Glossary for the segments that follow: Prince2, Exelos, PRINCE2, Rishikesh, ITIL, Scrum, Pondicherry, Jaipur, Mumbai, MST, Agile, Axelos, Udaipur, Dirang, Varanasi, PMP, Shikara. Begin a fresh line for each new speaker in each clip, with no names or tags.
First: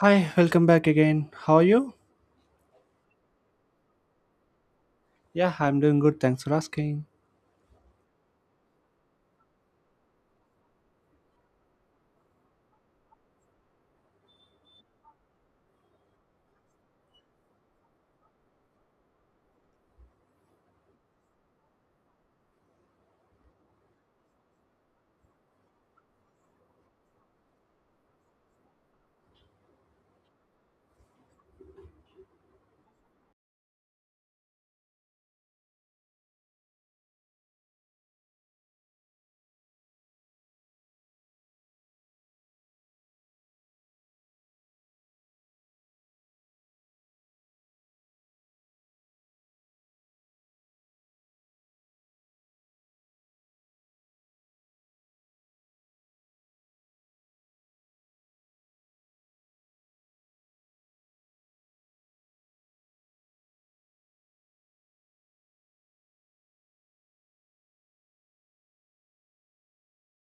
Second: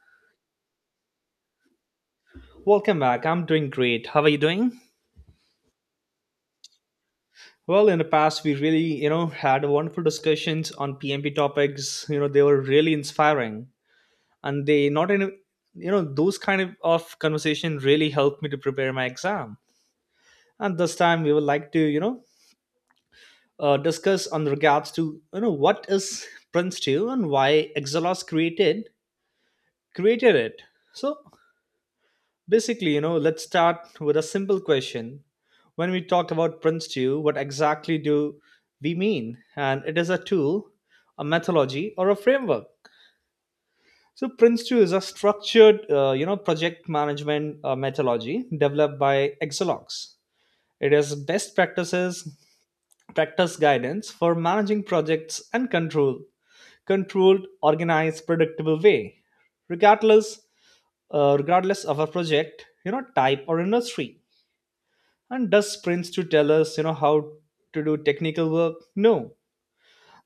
Hi, welcome back again. How are you?
Welcome back. I'm doing great. How are you doing?
Yeah, I'm doing good. Thanks for asking.
Well, in the past, we really, had wonderful discussions on PMP topics. They were really inspiring, and they not any, those kind of conversation really helped me to prepare my exam. And this time, we would like to, discuss on regards to, what is Prince2 and why Exelos created it. So Basically, let's start with a simple question. When we talk about Prince stew, what exactly do we mean? And it is a tool, a methodology, or a framework. So Prince 2 is a structured, project management methodology developed by Exelox. It is best practice guidance for managing projects and controlled, organized, predictable way, regardless, regardless of a project, type or industry. And does sprints to tell us how to do technical work. No,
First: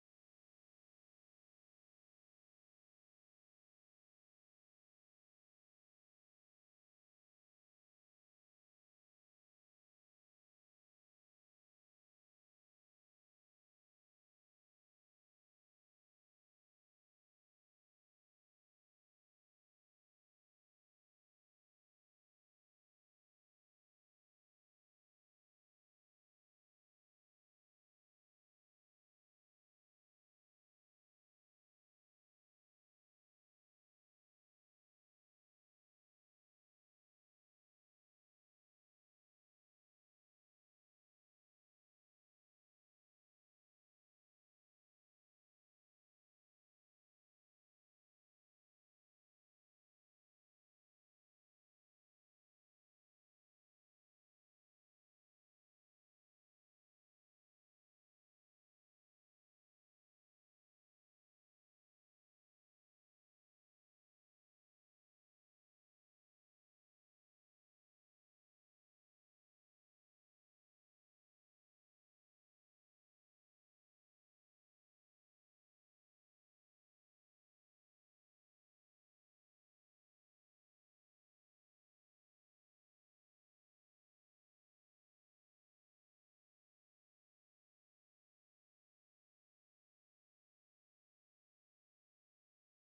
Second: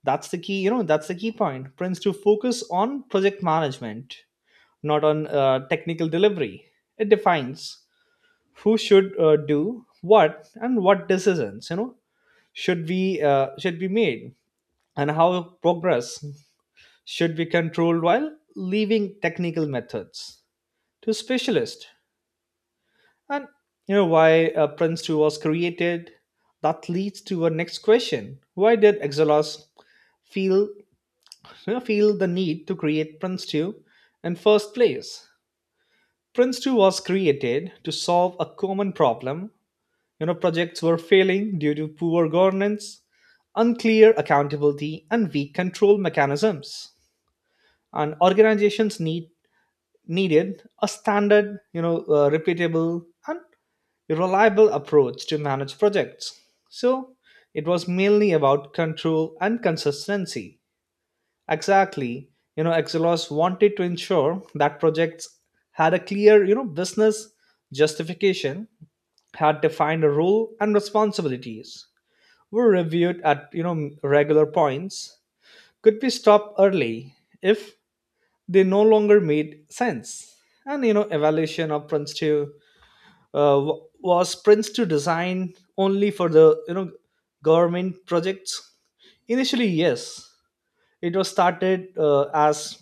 that's the key. That's the key point. Prints to focus on project management, not on technical delivery. It defines who should do what and what decisions should be made, and how progress should be controlled while leaving technical methods to specialists. And why Prince 2 was created? That leads to our next question. Why did Exelos feel feel the need to create Prince 2 in first place? Prince 2 was created to solve a common problem. Projects were failing due to poor governance, unclear accountability, and weak control mechanisms. And organizations needed a standard, repeatable and a reliable approach to manage projects. So it was mainly about control and consistency. Exactly. Exelos wanted to ensure that projects had a clear, business justification, had defined a role and responsibilities, were reviewed at, regular points, could be stopped early if they no longer made sense. And evaluation of was Prints to design only for the government projects initially. Yes, it was started as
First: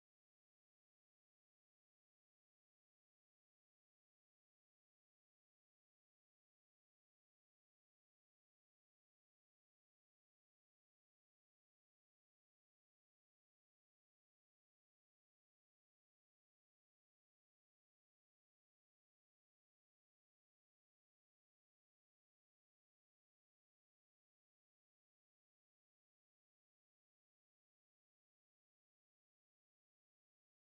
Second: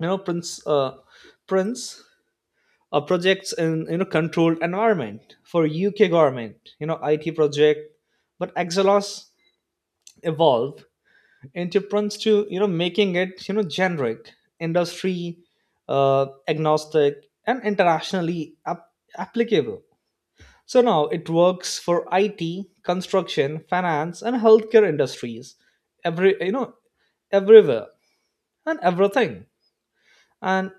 prints prints projects in controlled environment for UK government IT project. But Exelos evolved into Prints to making it generic, industry agnostic, and internationally applicable. So now it works for IT, construction, finance, and healthcare industries. Every you know, everywhere and everything. And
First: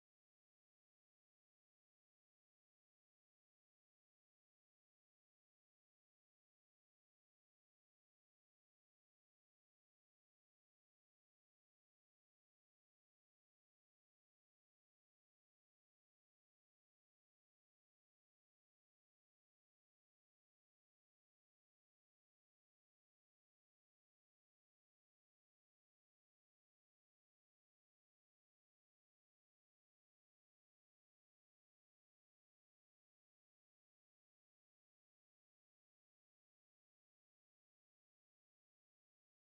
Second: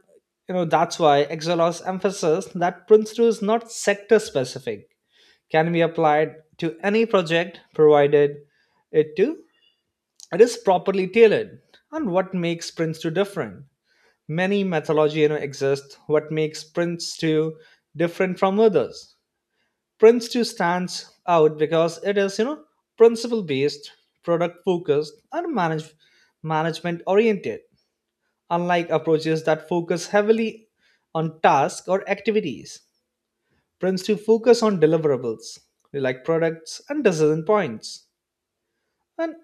that's why Exelos emphasizes that principle is not sector specific, can be applied to any project provided it to it is properly tailored. And what makes Prince 2 different? Many methodology exist. What makes Prince 2 different from others? Prince 2 stands out because it is, principle based, product focused, and management oriented, unlike approaches that focus heavily on tasks or activities. Prince 2 focus on deliverables, like products and decision points. And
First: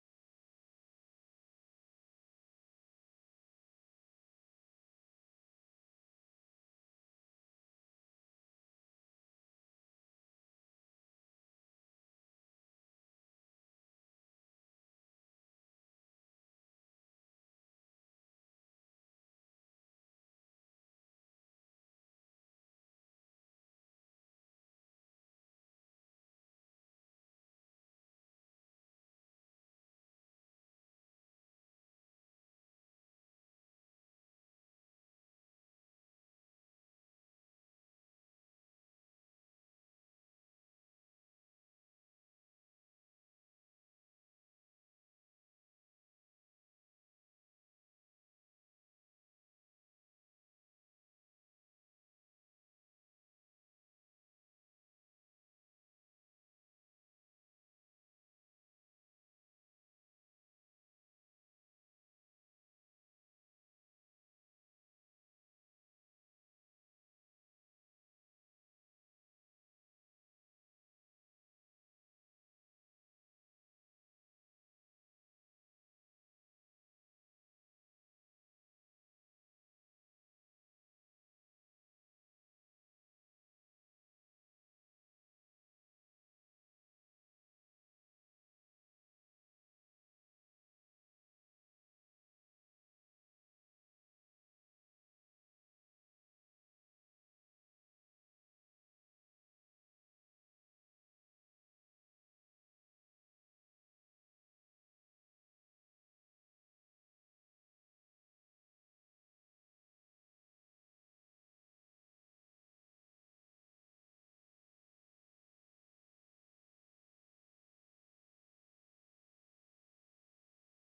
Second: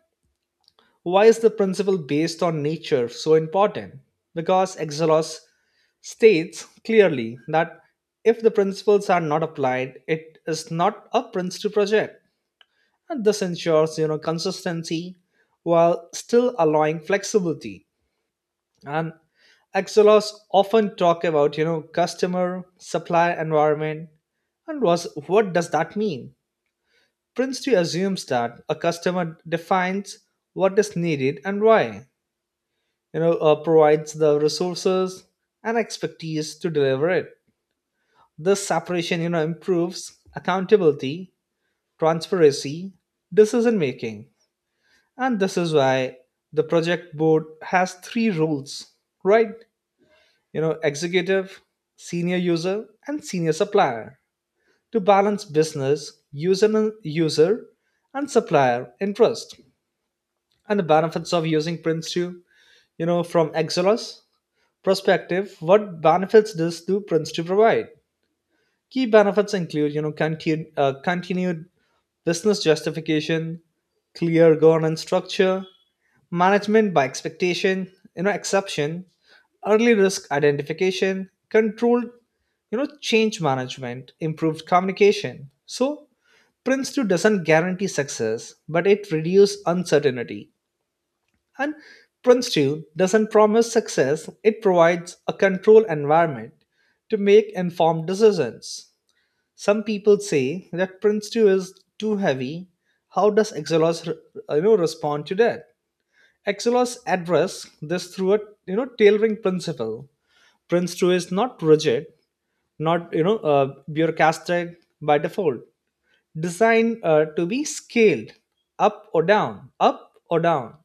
why is the principle based on nature so important? Because Exelos states clearly that if the principles are not applied, it is not a Prince 2 project. And this ensures consistency while still allowing flexibility. And xlrs often talk about customer supply environment. And was what does that mean? Prince 2 assumes that a customer defines what is needed and why, you know, provides the resources and expertise to deliver it. This separation improves accountability, transparency, decision making. And this is why the project board has three roles, right? Executive, senior user, and senior supplier, to balance business, user, and supplier interest. And the benefits of using Prince 2? From Exelos perspective, what benefits does do Prince 2 provide? Key benefits include continued business justification, clear governance structure, management by expectation you know exception, early risk identification, controlled change management, improved communication. So Prince 2 doesn't guarantee success, but it reduces uncertainty. And Prince 2 doesn't promise success. It provides a control environment to make informed decisions. Some people say that Prince 2 is too heavy. How does Exelos respond to that? Axelos address this through a tailoring principle. Prince 2 is not rigid, not bureaucratic by default. Designed to be scaled up or down.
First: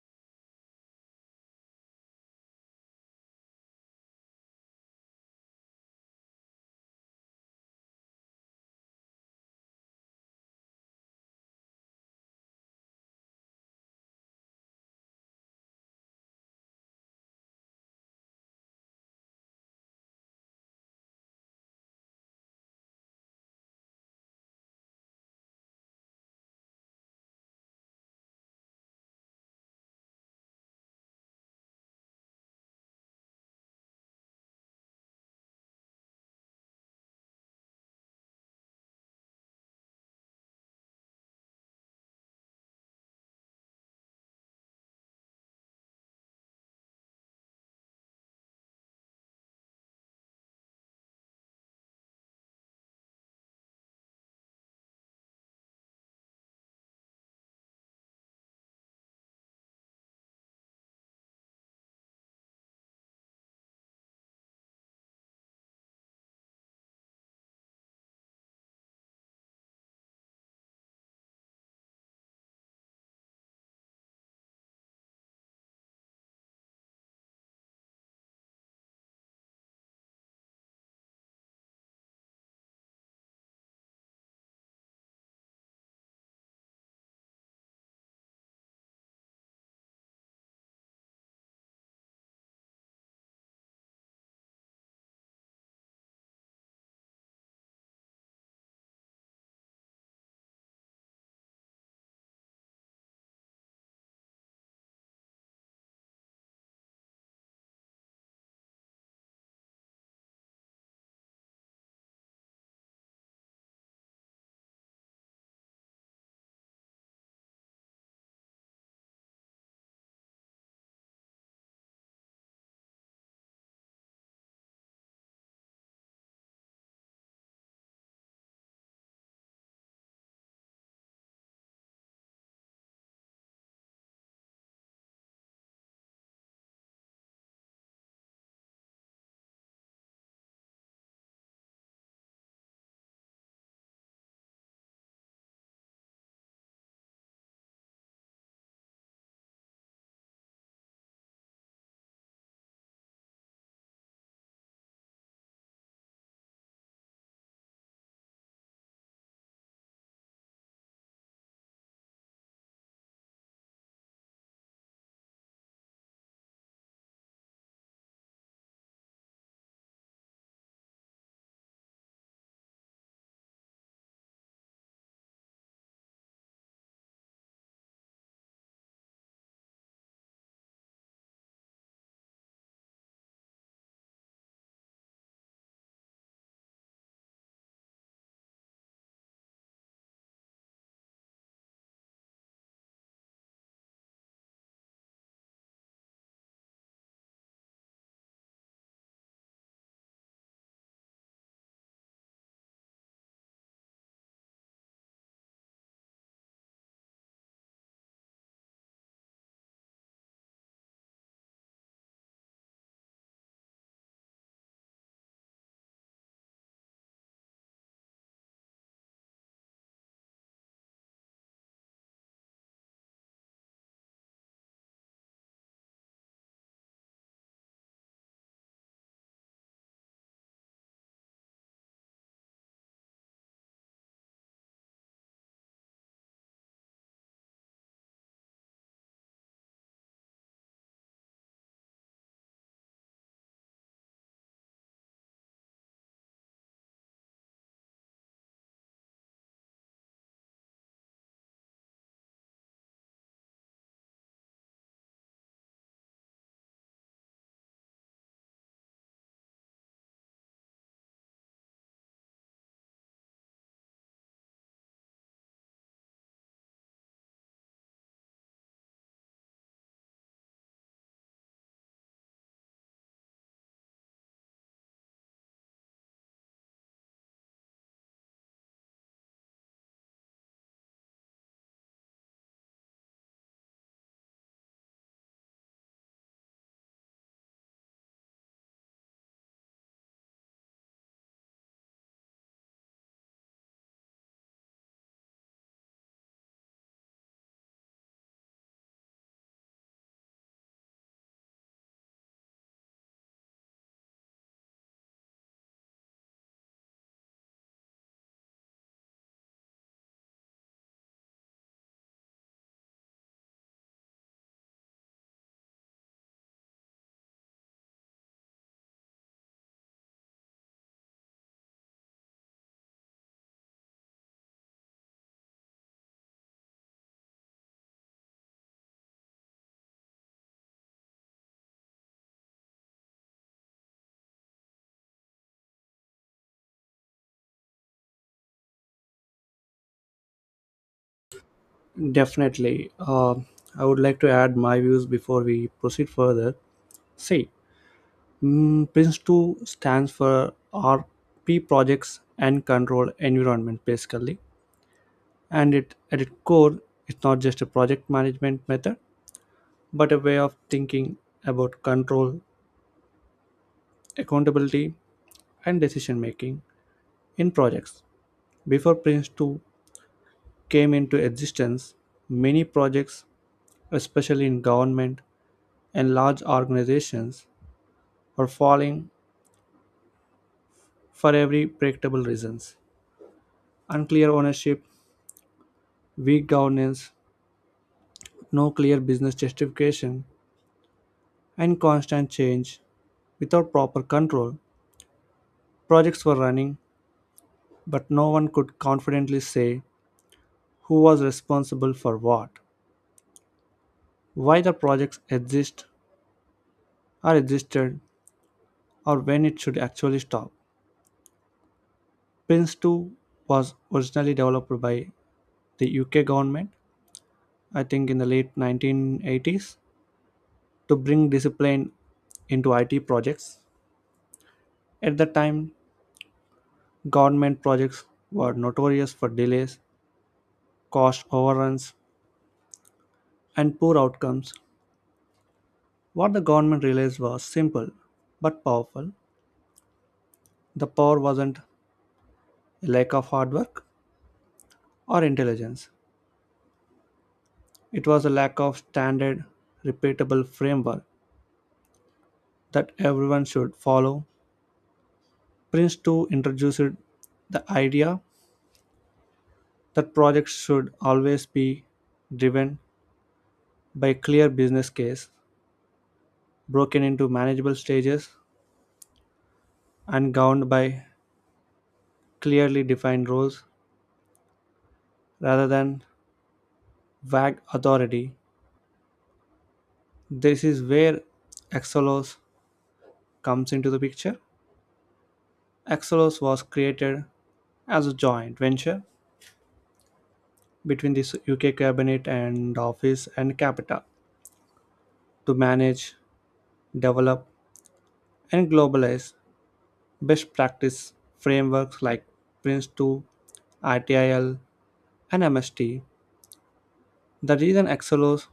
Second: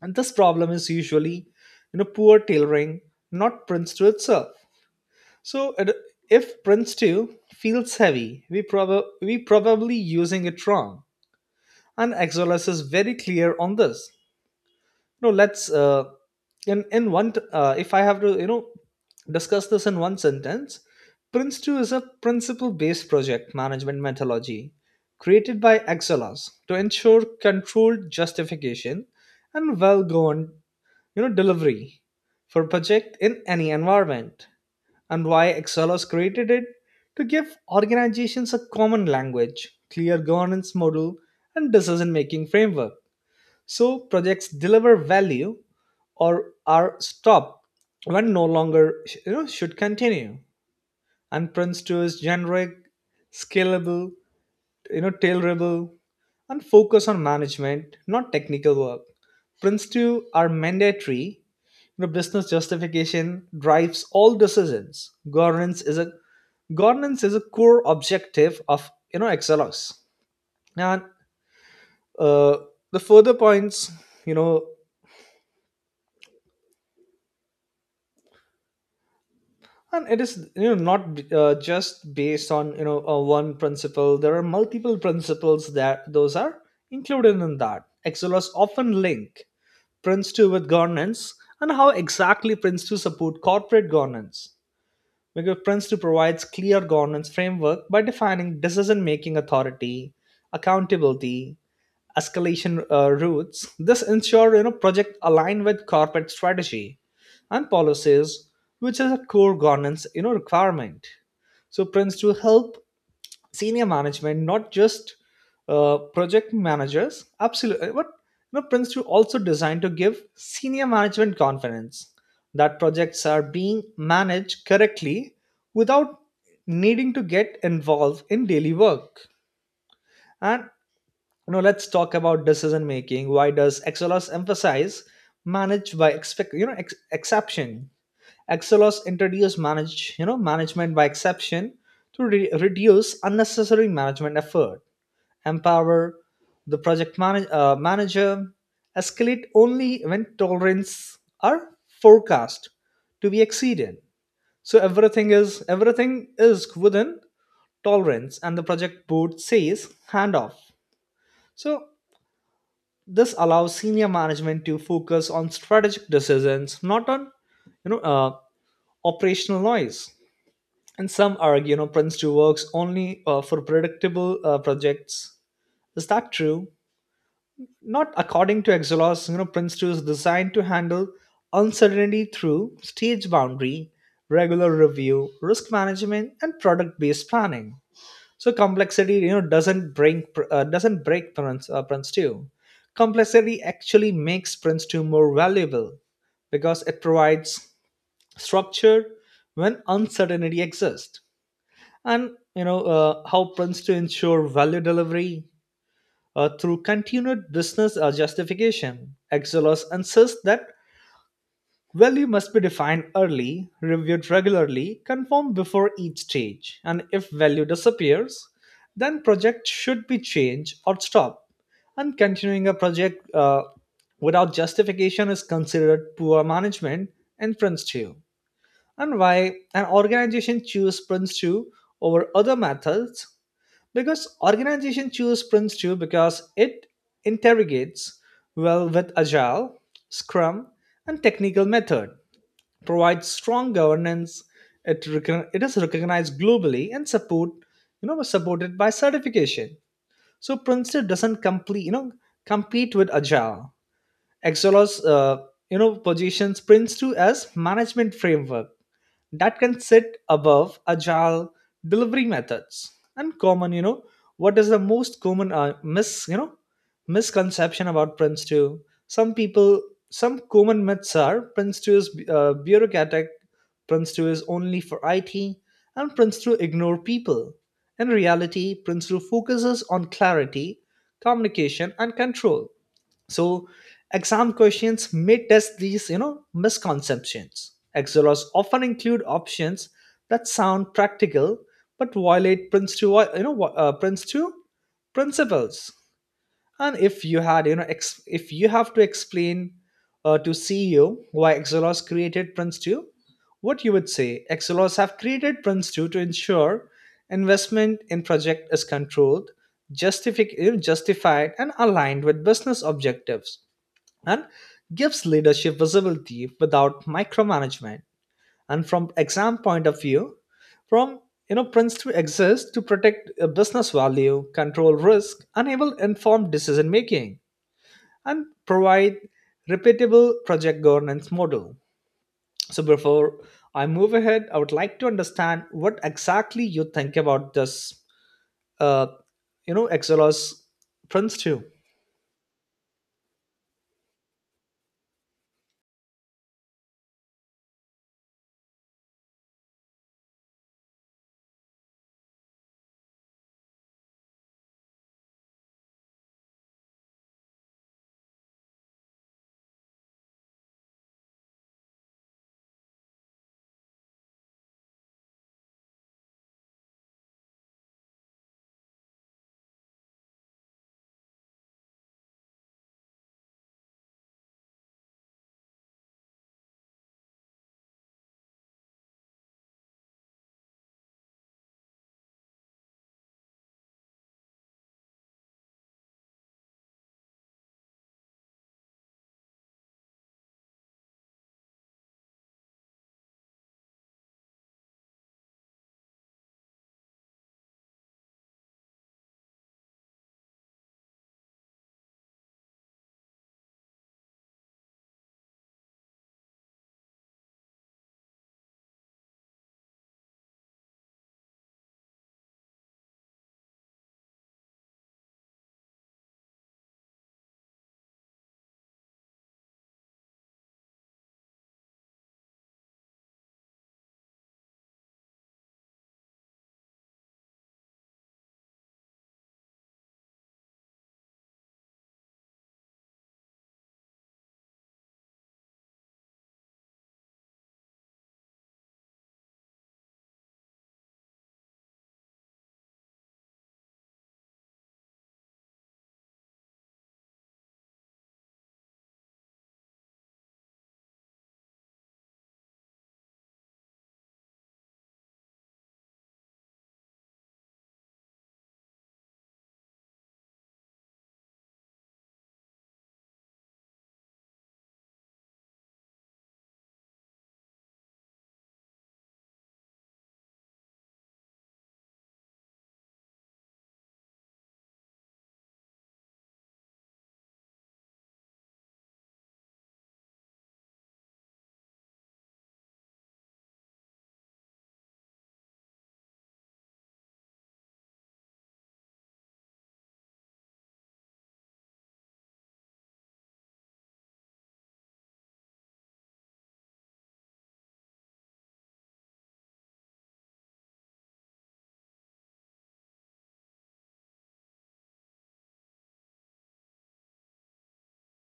And this problem is usually poor tailoring, not Prince 2 itself. So if Prince 2 feels heavy, we probably using it wrong. And Axelos is very clear on this. No, let's if I have to discuss this in one sentence. Prince 2 is a principle based project management methodology created by Excelos to ensure controlled justification and well governed delivery for project in any environment. And why Excelos created it? To give organizations a common language, clear governance model, and decision making framework, so projects deliver value or are stopped when no longer should continue. And Prince 2 is generic, scalable, tailorable, and focus on management, not technical work. Prince 2 are mandatory. Business justification drives all decisions. Governance is a core objective of Excelos. And uh, the further points, you know, and it is not just based on one principle. There are multiple principles that those are included in that. Excellers often link Prince2 with governance. And how exactly Prince2 support corporate governance? Because Prince2 provides clear governance framework by defining decision making authority, accountability, escalation routes. This ensure project align with corporate strategy and policies, which is a core governance requirement. So Prince to help senior management, not just project managers. Absolutely. But Prince 2 also designed to give senior management confidence that projects are being managed correctly without needing to get involved in daily work. And let's talk about decision making. Why does Exelos emphasize manage by expect you know ex- exception? Exelos introduced management by exception to reduce unnecessary management effort, empower the project manager, escalate only when tolerance are forecast to be exceeded. So everything is within tolerance, and the project board says hand off. So this allows senior management to focus on strategic decisions, not on you know uh, operational noise. And some argue, Prince 2 works only for predictable projects. Is that true? Not according to Exelos. Prince 2 is designed to handle uncertainty through stage boundary, regular review, risk management, and product based planning. So complexity doesn't break Prince 2. Complexity actually makes Prince 2 more valuable, because it provides structure when uncertainty exists. And how Prince 2 ensure value delivery through continued business justification. Exelos insists that value must be defined early, reviewed regularly, confirmed before each stage, and if value disappears, then project should be changed or stopped. And continuing a project without justification is considered poor management in Prince 2. And why an organization choose Prince 2 over other methods? Because organization choose Prince 2 because it interrogates well with Agile, Scrum, and technical method provides strong governance. It, it is recognized globally and supported by certification. So Princeton doesn't compete with Agile. Exelos, positions Prince2 as management framework that can sit above agile delivery methods. And common you know what is the most common misconception about Prince 2? some people some common myths are Prince 2 is bureaucratic, Prince 2 is only for IT, and Prince 2 ignore people. In reality, Prince 2 focuses on clarity, communication, and control. So exam questions may test these, misconceptions. Exolas often include options that sound practical but violate Prince two principles. And if you had, you know, ex- if you have to explain to CEO why Exelos created Prince two, what you would say? Exelos have created Prince two to ensure investment in project is controlled, justified, and aligned with business objectives, and gives leadership visibility without micromanagement. And from exam point of view, from you know Prince 3 exists to protect a business value, control risk, enable informed decision making, and provide repeatable project governance model. So before I move ahead, I would like to understand what exactly you think about this uh, Exelos Prince 2.
Definitely. I would like to add my views before we proceed further. See, PRINCE2 stands for RP Projects and Control Environment, basically. And it, at its core, it's not just a project management method, but a way of thinking about control, accountability, and decision making in projects. Before PRINCE2 came into existence, many projects, especially in government and large organizations, are falling for every predictable reasons. Unclear ownership, weak governance, no clear business justification, and constant change. Without proper control, projects were running, but no one could confidently say who was responsible for what, why the projects exist or existed, or when it should actually stop. Prince 2 was originally developed by the UK government, I think in the late 1980s, to bring discipline into IT projects. At the time, government projects were notorious for delays, cost overruns, and poor outcomes. What the government realized was simple but powerful. The power wasn't a lack of hard work or intelligence, it was a lack of standard, repeatable framework that everyone should follow. Prince 2 introduced the idea that projects should always be driven by clear business case, broken into manageable stages, and governed by clearly defined roles rather than vague authority. This is where Exelos comes into the picture. Exelos was created as a joint venture between the UK cabinet and office and Capita to manage, develop, and globalize best practice frameworks like PRINCE2, ITIL, and MST. The reason Excelos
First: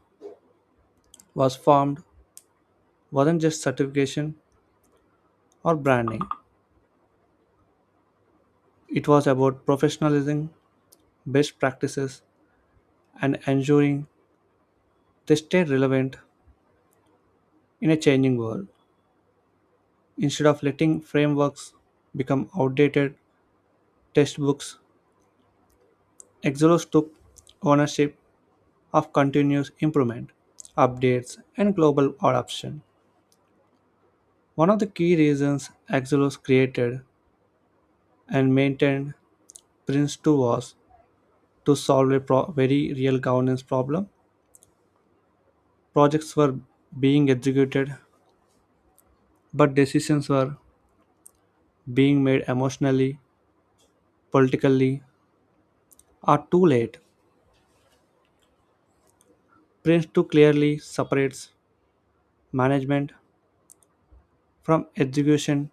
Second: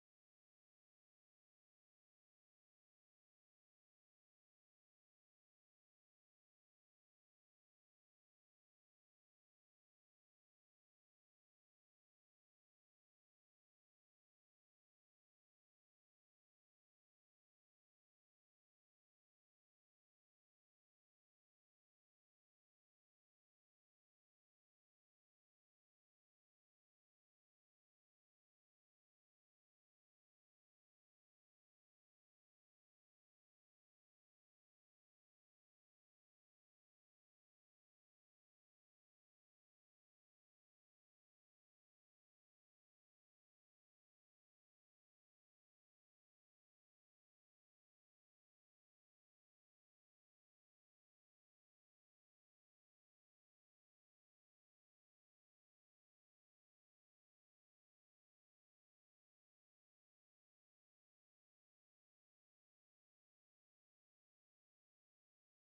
was formed wasn't just certification or branding, it was about professionalizing best practices and ensuring they stay relevant in a changing world. Instead of letting frameworks become outdated textbooks, Excelos took ownership of continuous improvement, updates, and global adoption. One of the key reasons Axelos created and maintained Prince2 was to solve a very real governance problem. Projects were being executed, but decisions were being made emotionally, politically, or too late. Prince2 clearly separates management from execution.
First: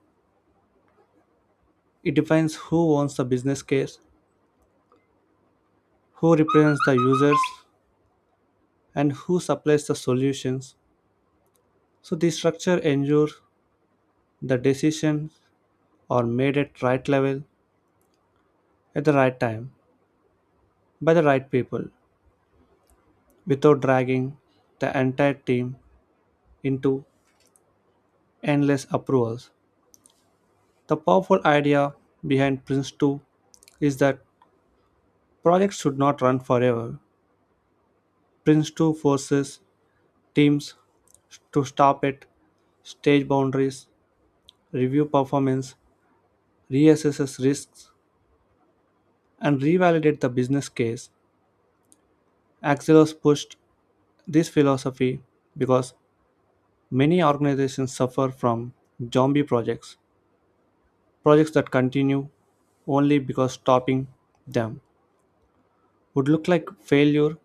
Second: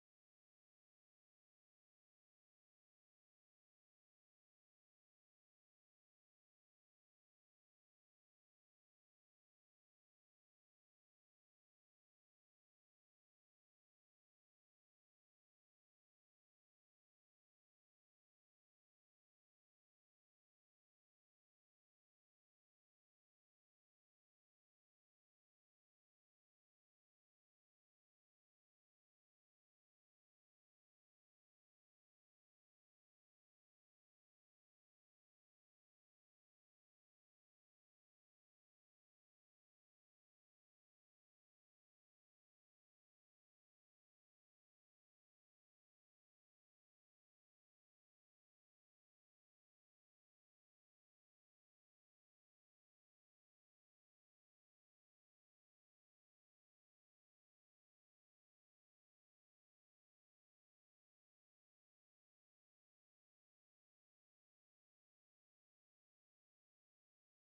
It defines who owns the business case, who represents the users, and who supplies the solutions. So, this structure ensures the decision or made at right level at the right time by the right people without dragging the entire team into endless approvals. The powerful idea behind Prince 2 is that projects should not run forever. Prince 2 forces teams to stop at stage boundaries, review performance, reassess risks, and revalidate the business case. Axelos pushed this philosophy because many organizations suffer from zombie projects, projects that continue only because stopping them would look like failure.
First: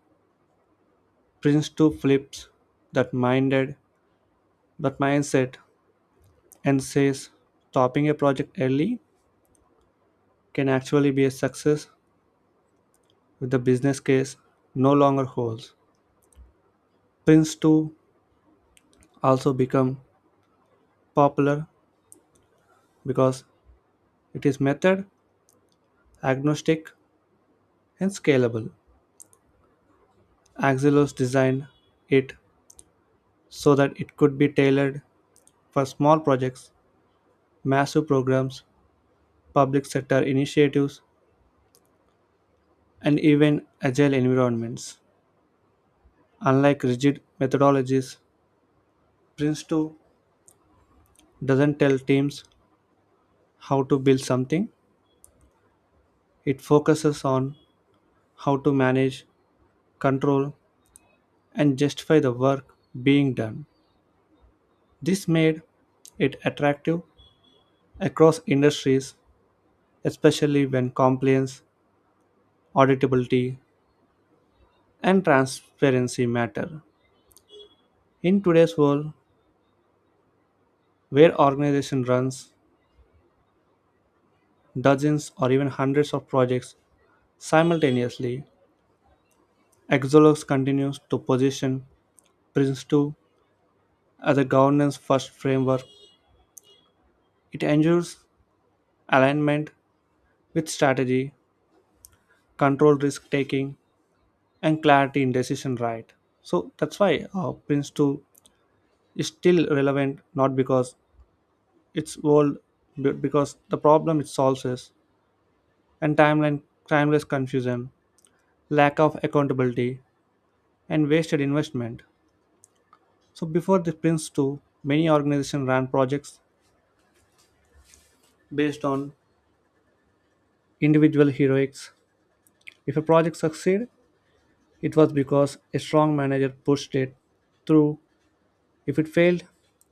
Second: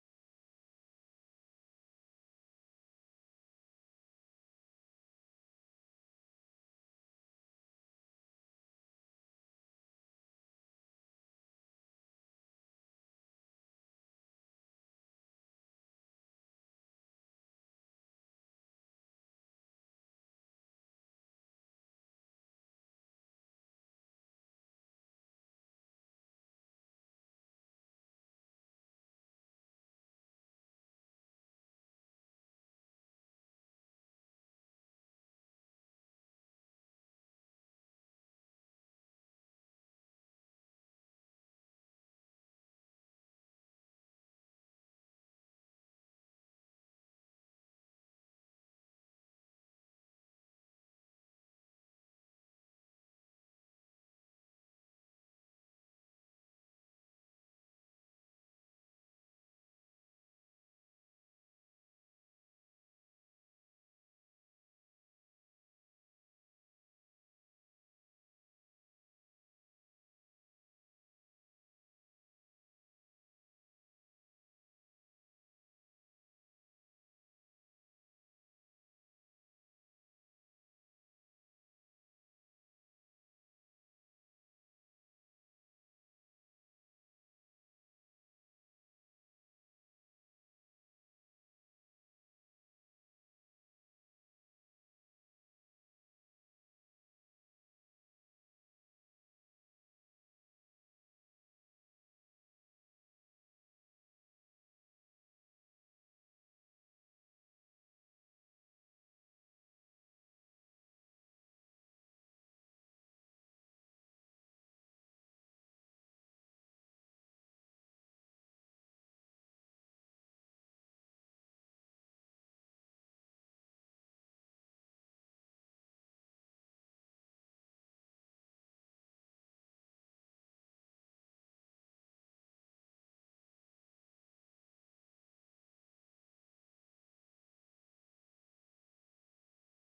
Prince 2 flips that minded that mindset and says stopping a project early can actually be a success if the business case no longer holds. Prince 2 also become popular because it is method agnostic and scalable. Axilos designed it so that it could be tailored for small projects, massive programs, public sector initiatives, and even agile environments. Unlike rigid methodologies, Prince2 doesn't tell teams how to build something, it focuses on how to manage, control, and justify the work being done. This made it attractive across industries, especially when compliance, auditability, and transparency matter. In today's world, where organization runs dozens or even hundreds of projects simultaneously, Exolux continues to position Prince2 as a governance-first framework. It ensures alignment with strategy, controlled risk-taking, and clarity in decision right. So that's why Prince2 is still relevant, not because it's old, but because the problem it solves is and timeless confusion, lack of accountability, and wasted investment. So before the Prince too, many organizations ran projects based on individual heroics. If a project succeeded, it was because a strong manager pushed it through. If it failed,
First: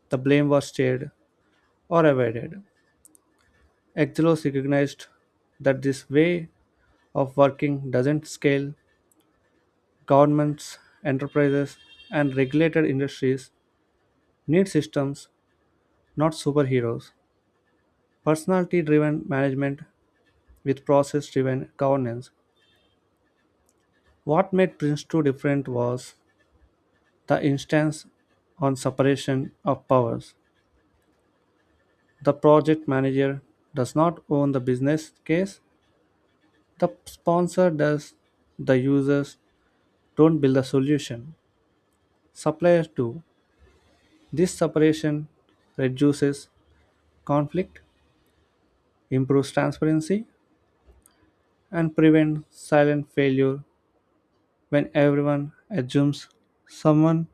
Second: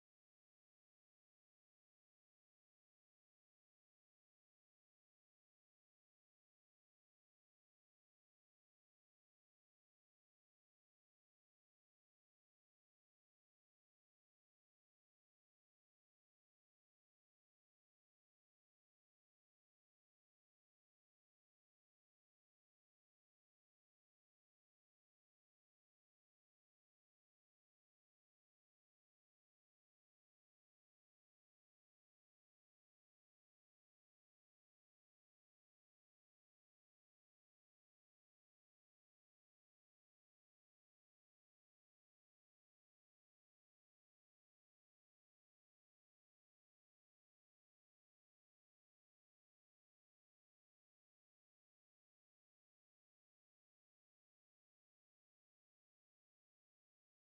the blame was shared or avoided. Exelos recognized that this way of working doesn't scale. Governments, enterprises, and regulated industries need systems, not superheroes. Personality driven management with process driven governance. What made Prince 2 different was the instance on separation of powers. The project manager does not own the business case, the sponsor does, the users don't build a solution. Suppliers do. This separation reduces conflict, improves transparency, and prevents silent failure when everyone assumes someone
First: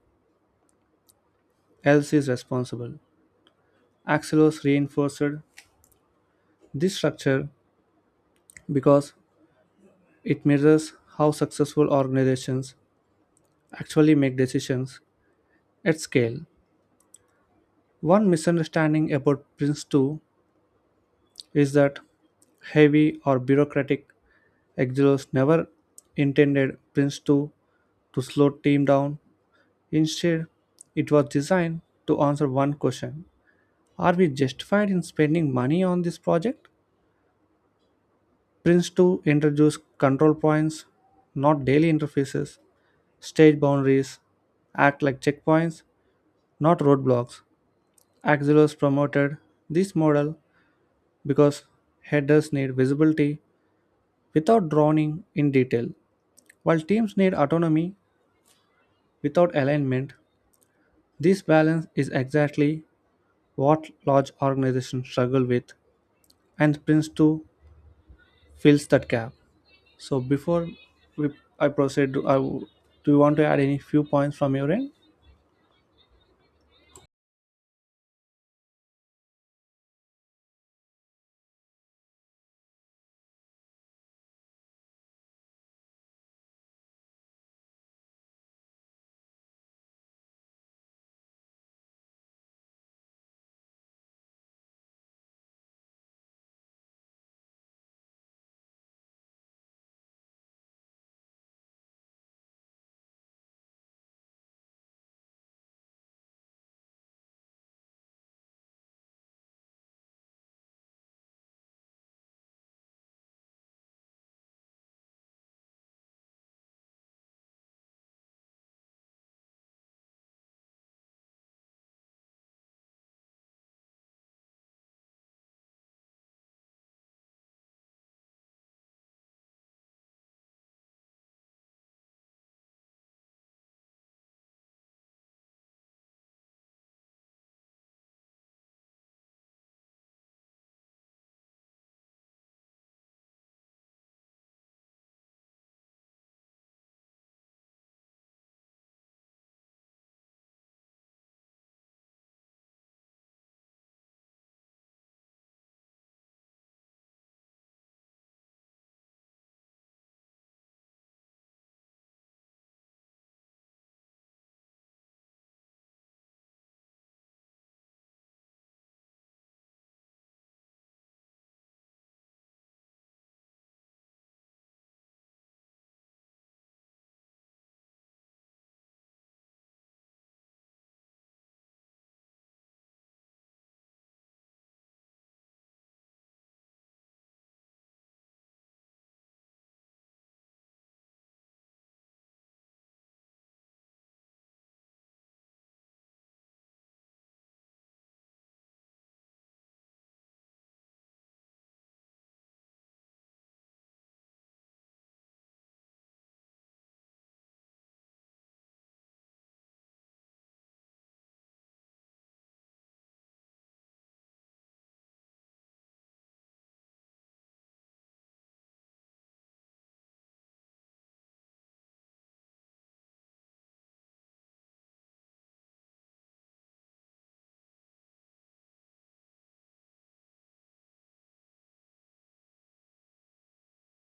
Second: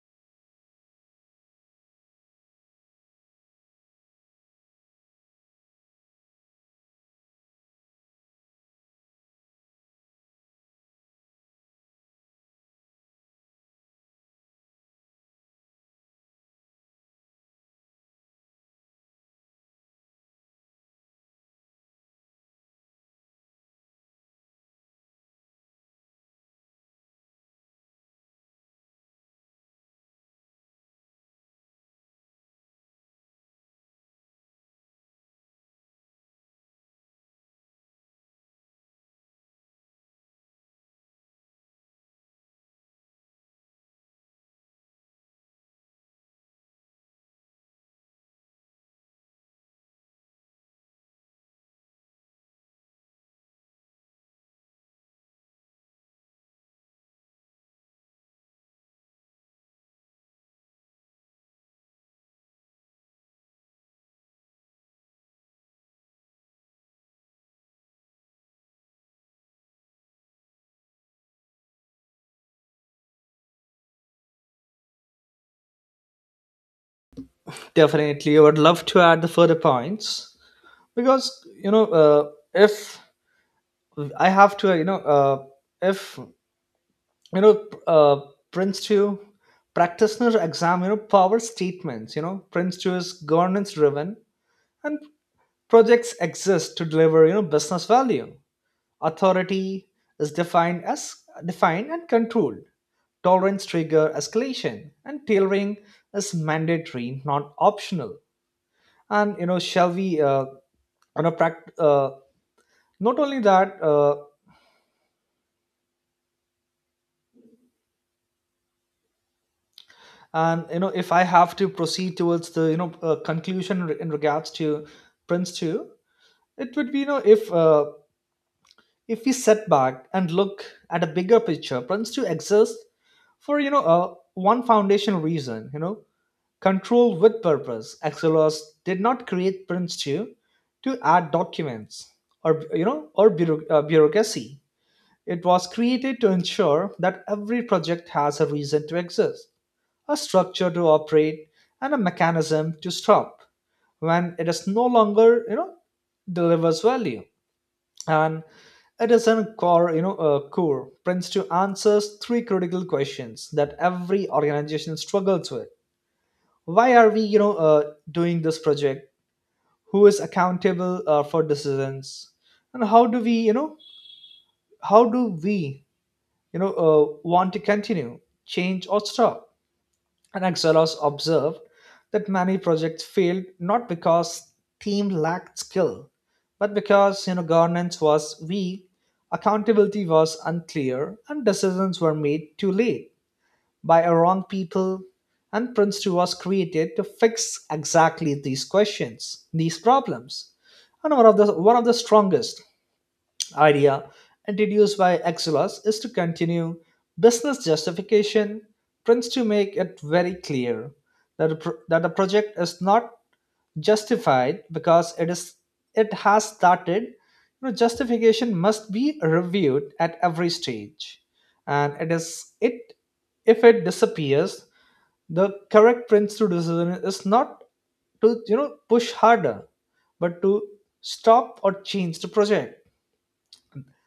else is responsible. Axelos reinforced this structure because it mirrors how successful organizations actually make decisions at scale. One misunderstanding about Prince 2 is that heavy or bureaucratic Axelos never intended Prince 2 to slow team down. Instead, it was designed to answer one question. Are we justified in spending money on this project? Prince 2 introduced control points, not daily interfaces, state boundaries act like checkpoints, not roadblocks. Axelos promoted this model because headers need visibility without drowning in detail, while teams need autonomy without alignment. This balance is exactly what large organizations struggle with, and Prince 2 fills that gap. So, before we, I proceed, do I, do you want to add any few points from your end?
Definitely, I would love to add the further points. Because if I have to if you know Prince 2 practitioner exam power statements, you know, Prince 2 is governance driven, and projects exist to deliver business value. Authority is defined and controlled. Tolerance trigger escalation, and tailoring is mandatory, not optional. And shall we on a pract- not only that and if I have to proceed towards the conclusion in regards to Prince 2, it would be if we set back and look at a bigger picture. Prince 2 exists for one foundational reason, control with purpose. Axelos did not create Prince 2 to add documents or you know or bureau- bureaucracy. It was created to ensure that every project has a reason to exist, a structure to operate, and a mechanism to stop when it is no longer delivers value. And it is a core you know core principle to answers three critical questions that every organization struggles with. Why are we doing this project? Who is accountable for decisions? And how do we want to continue, change or stop? And Axelos observed that many projects failed not because team lacked skill, but because governance was weak, accountability was unclear, and decisions were made too late by a wrong people. And Prince 2 was created to fix exactly these questions, these problems. And one of the strongest idea introduced by Exelos is to continue business justification, tends to make it very clear that a project is not justified because it has started. Justification must be reviewed at every stage, and it is it if it disappears, the correct Prince to decision is not to push harder, but to stop or change the project.